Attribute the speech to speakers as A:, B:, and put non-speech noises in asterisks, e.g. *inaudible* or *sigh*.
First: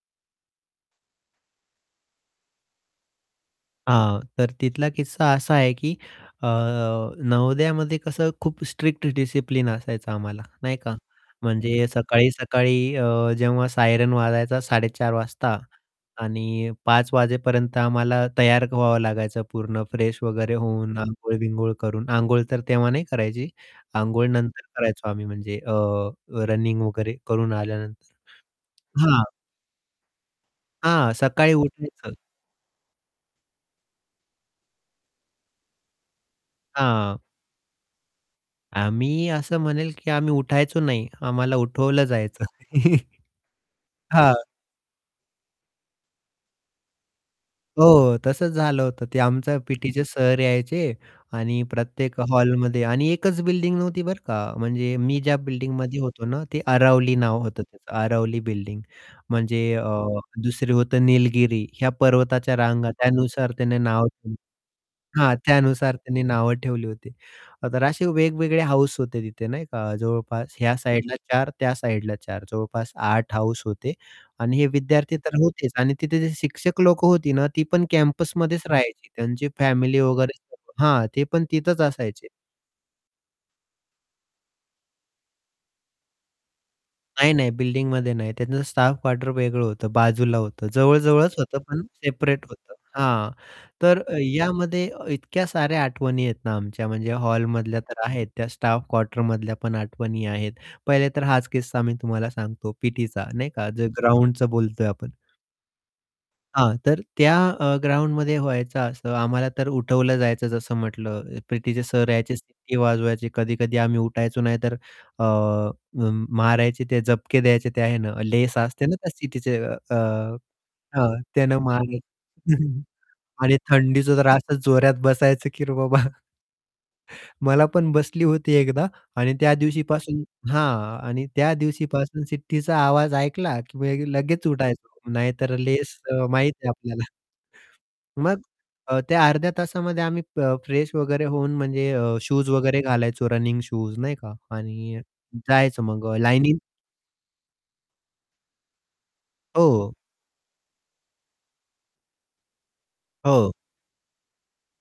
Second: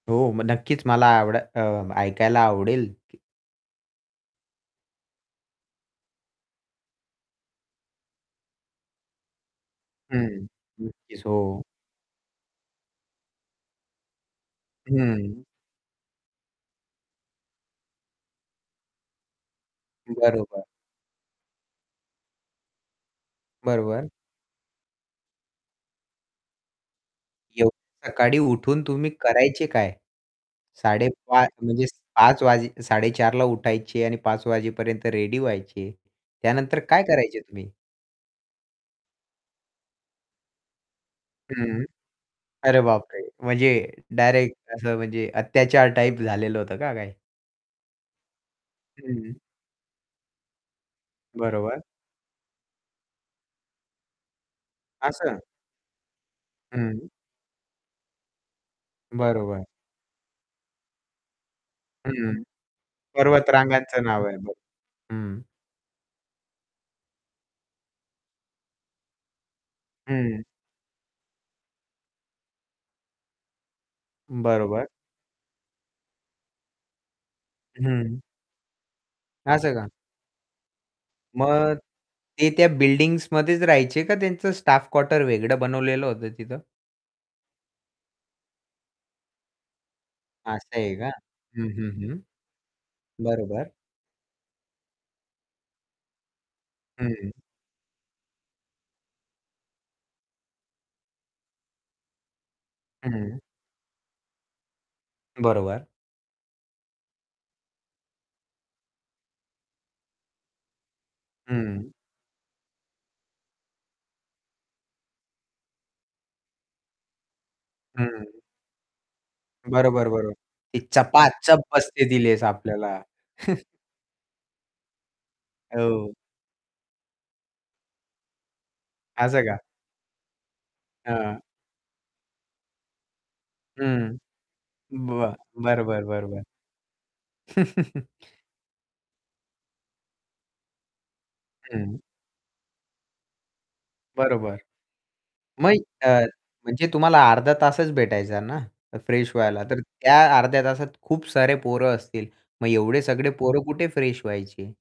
A: हो, मग नक्कीच मला आवड अ, ऐकायला आवडेल की
B: हां, तर तिथला किस्सा असा आहे की अ, नवोदयामध्ये कसं खूप स्ट्रिक्ट डिसिप्लिन असायचं आम्हाला,
A: हं,
B: नाही का.
A: नक्कीच. हो.
B: म्हणजे सकाळी-सकाळी अ, जेव्हा सायरन वाजायचा 4:30
A: हं.
B: वाजता आणि 5:00 वाजेपर्यंत आम्हाला तयार व्हावं लागायचं पूर्ण फ्रेश वगैरे
A: बरोबर.
B: होऊन आंघोळ-बिंघोळ करून, आंघोळ तर तेव्हा नाही करायची.
A: बरोबर.
B: आंघोळ नंतर करायचो आम्ही म्हणजे अ, रनिंग वगैरे करून
A: एवढ्या
B: आल्यानंतर.
A: सकाळी उठून तुम्ही
B: हां.
A: करायचे काय? साडे
B: हां,
A: पाच
B: सकाळी
A: म्हणजे
B: उठायचं.
A: 5:00 वाजे 4:30 ला उठायचे आणि 5:00 वाजेपर्यंत रेडी व्हायचे. त्यानंतर काय
B: हां.
A: करायचे तुम्ही?
B: आम्ही असं म्हणेल की आम्ही उठायचो नाही, आम्हाला
A: हं.
B: उठवलं जायचं.
A: अरे बापरे!
B: *chuckles*
A: म्हणजे
B: हां.
A: डायरेक्ट असं म्हणजे अत्याचार टाइप झालेलं होतं का काय?
B: हो, तसचं झालं होतं ते
A: हं.
B: आमचं पीटीचे सर यायचे आणि
A: बरोबर.
B: प्रत्येक हॉलमध्ये आणि एकच बिल्डिंग नव्हती बरं का, म्हणजे मी ज्या
A: असं.
B: बिल्डिंगमध्ये होतो ना ते
A: हं.
B: अरावली नाव होतं त्याचं अरावली बिल्डिंग.
A: बरोबर.
B: म्हणजे अ, दुसरी होतं निलगिरी या
A: हं.
B: पर्वताच्या रांगा त्यानुसार त्याने
A: पर्वतरांगांचं
B: नाव
A: नाव
B: ठेवली.
A: आहे. बरं.
B: हां,
A: हं.
B: त्यानुसार त्यांनी नावं ठेवली होती. तर असे वेगवेगळे हाऊस होते तिथे नाही का,
A: हं.
B: जवळपास ह्या साइडला 4 त्या साइडला 4 जवळपास 8 हाऊस होते आणि हे
A: बरोबर.
B: विद्यार्थी तर होतेच आणि तिथे जे शिक्षक लोक होती ना, ती पण
A: हं.
B: कॅम्पसमध्येच राहायची त्यांची
A: असं का?
B: फॅमिली वगैरे हां, ते पण
A: मग
B: तिथेच असायचे.
A: ते त्या बिल्डिंग्समध्येच राहायचे का त्यांचं स्टाफ क्वार्टर वेगळं बनवलेलं होतं तिथं?
B: नाही, नाही. बिल्डिंगमध्ये नाही, त्यांच स्टाफ क्वार्टर वेगळं होतं बाजूला होतं,
A: असं आहे का?
B: जवळ-जवळच होतं.
A: हं,
B: पण
A: हं, हं.
B: सेपरेट होतं. हां,
A: बरोबर.
B: तर अ, यामध्ये इतक्या साऱ्या आठवणी आहेत ना आमच्या, म्हणजे
A: हं.
B: हॉलमधल्या तर आहेत, त्या स्टाफ क्वार्टरमधल्या पण आठवणी आहेत. पहिले तर हाच किस्सा मी तुम्हाला सांगतो
A: हं,
B: पीटीचा
A: हं.
B: नाही का? जे ग्राउंडच बोलतोय आपण.
A: बरोबर.
B: हां, तर त्या अ, ग्राउंडमध्ये व्हायचं असं, आम्हाला तर उठवलं जायचं जसं म्हटलं पीटीचे
A: हं.
B: सर यायचे सिटी वाजवायची कधी-कधी आम्ही उठायचो नाही तर अ, म मारायचे ते झपके द्यायचे ते आहे ना,
A: हं.
B: लेस असते ना त्या शिट्टीची अ,
A: बरोबर, बरोबर. ती
B: त्यानं
A: चपाचप
B: मारालंय
A: बसते ती लेस
B: *chuckles*
A: आपल्याला.
B: आणि
A: *chuckles*
B: थंडीचा तर असं जोऱ्यात बसायचं की रे बाबा
A: हो.
B: *chuckles* मला पण बसली होती एकदा आणि
A: असं
B: त्या
A: का.
B: दिवशीपासून हां. आणि
A: हां.
B: त्या दिवशीपासून शिट्टीचा आवाज ऐकला की
A: हं.
B: लगेच उठायचो
A: बरं,
B: नाहीतर
A: बरं,
B: लेस
A: बरं,
B: अ,
A: बरं, बरं.
B: माहिती आहे आपल्याला.
A: *chuckles*
B: मग अ, त्या अर्ध्या तासामध्ये आम्ही प फ्रेश वगैरे होऊन म्हणजे
A: हं.
B: अ, शूज वगैरे घालायचो, रनिंग शूज नाही का.
A: बरोबर.
B: आणि
A: मग
B: जायचं मग
A: अ,
B: लाइनिंग
A: म्हणजे तुम्हाला अर्धा तासच भेटायचा ना अ, फ्रेश व्हायला तर,
B: हो.
A: त्या अर्ध्या तासात खूप सारे पोरं असतील. मग एवढे सगळे
B: हो.
A: पोरं कुठे फ्रेश व्हायचे?